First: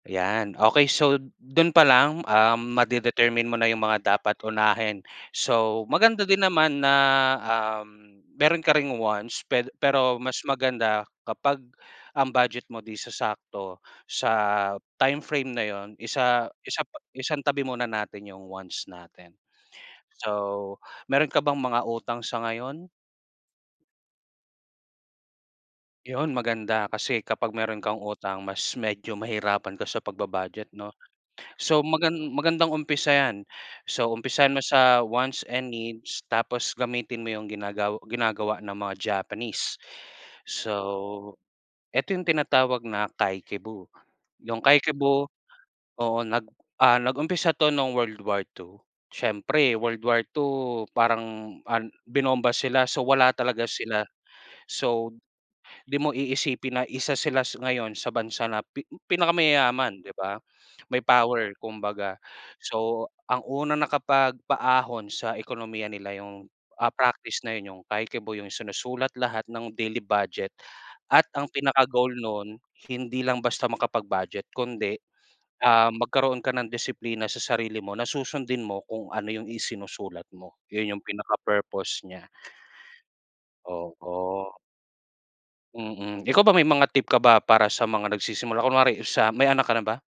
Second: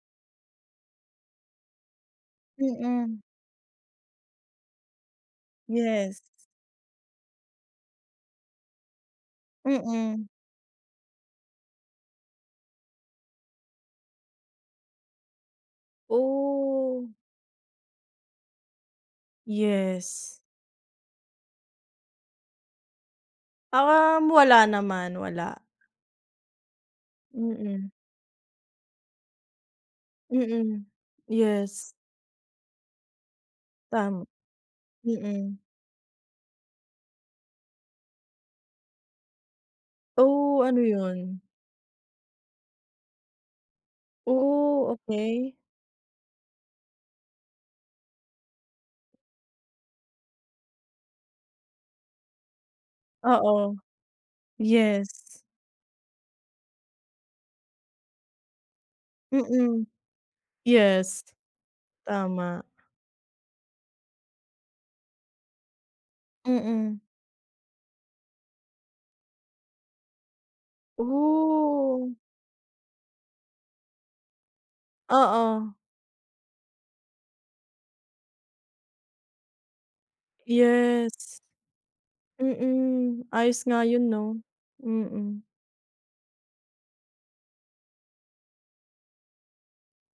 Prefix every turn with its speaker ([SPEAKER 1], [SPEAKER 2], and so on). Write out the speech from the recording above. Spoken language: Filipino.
[SPEAKER 1] Yan, okey. So dun pa lang, ah,
[SPEAKER 2] Mm.
[SPEAKER 1] ma-de-determine mo na yung mga dapat unahin so
[SPEAKER 2] Yes.
[SPEAKER 1] maganda din naman na, um, meron ka ring wants ped pero
[SPEAKER 2] Mm.
[SPEAKER 1] mas maganda kapag ang budget mo di sasakto sa time frame na yun, isa isa pa
[SPEAKER 2] Oh.
[SPEAKER 1] isantabi muna natin 'yong wants natin.
[SPEAKER 2] Yes.
[SPEAKER 1] So meron ka bang mga utang sa ngayon?
[SPEAKER 2] Um, wala naman wala.
[SPEAKER 1] 'Yon, maganda kasi kapag meron
[SPEAKER 2] Mm.
[SPEAKER 1] kang utang mas medyo mahirapan ka sa pagbu-budget
[SPEAKER 2] Mm,
[SPEAKER 1] 'no. So
[SPEAKER 2] yes.
[SPEAKER 1] magan magandang umpisa 'yan, so
[SPEAKER 2] Tama,
[SPEAKER 1] umpisahan mo sa wants
[SPEAKER 2] mm.
[SPEAKER 1] and needs tapos gamitin mo 'yong ginagaw ginagawa ng mga Japanese,
[SPEAKER 2] Oh,
[SPEAKER 1] so
[SPEAKER 2] ano yun?
[SPEAKER 1] ito 'yong tinatawag na kakeibo. 'Yong
[SPEAKER 2] Oh,
[SPEAKER 1] kakeibo
[SPEAKER 2] okey.
[SPEAKER 1] oo, nag ah, nag-umpisa 'to nung World War II. Siyempre World War II parang, ah, binomba sila so wala talaga
[SPEAKER 2] Oo,
[SPEAKER 1] sila, so
[SPEAKER 2] yes.
[SPEAKER 1] di mo iisipin na isa sila s ngayon sa bansa na pi
[SPEAKER 2] Mm,
[SPEAKER 1] pinakamayaman, di ba? May
[SPEAKER 2] yes.
[SPEAKER 1] power kumbaga,
[SPEAKER 2] Tama.
[SPEAKER 1] so ang unang nakapagpaahon sa ekonomiya nila yung, ah,
[SPEAKER 2] Mm.
[SPEAKER 1] practice na yun yung kakeibo, yung sinusulat lahat ng daily budget at ang pinaka-goal
[SPEAKER 2] Oh.
[SPEAKER 1] nun hindi lang basta makapag-budget kundi,
[SPEAKER 2] Oo.
[SPEAKER 1] ah, magkaroon ka ng disiplina sa sarili mo na susundin mo kung ano yung isinusulat mo, yun yung
[SPEAKER 2] Yes.
[SPEAKER 1] pinaka-purpose niya.
[SPEAKER 2] Mm, ayos nga yun 'no?
[SPEAKER 1] Oo.
[SPEAKER 2] Mm.
[SPEAKER 1] Mm, ikaw ba may mga tip ka ba para sa mga nagsisimula, kunwari sa may anak ka na ba?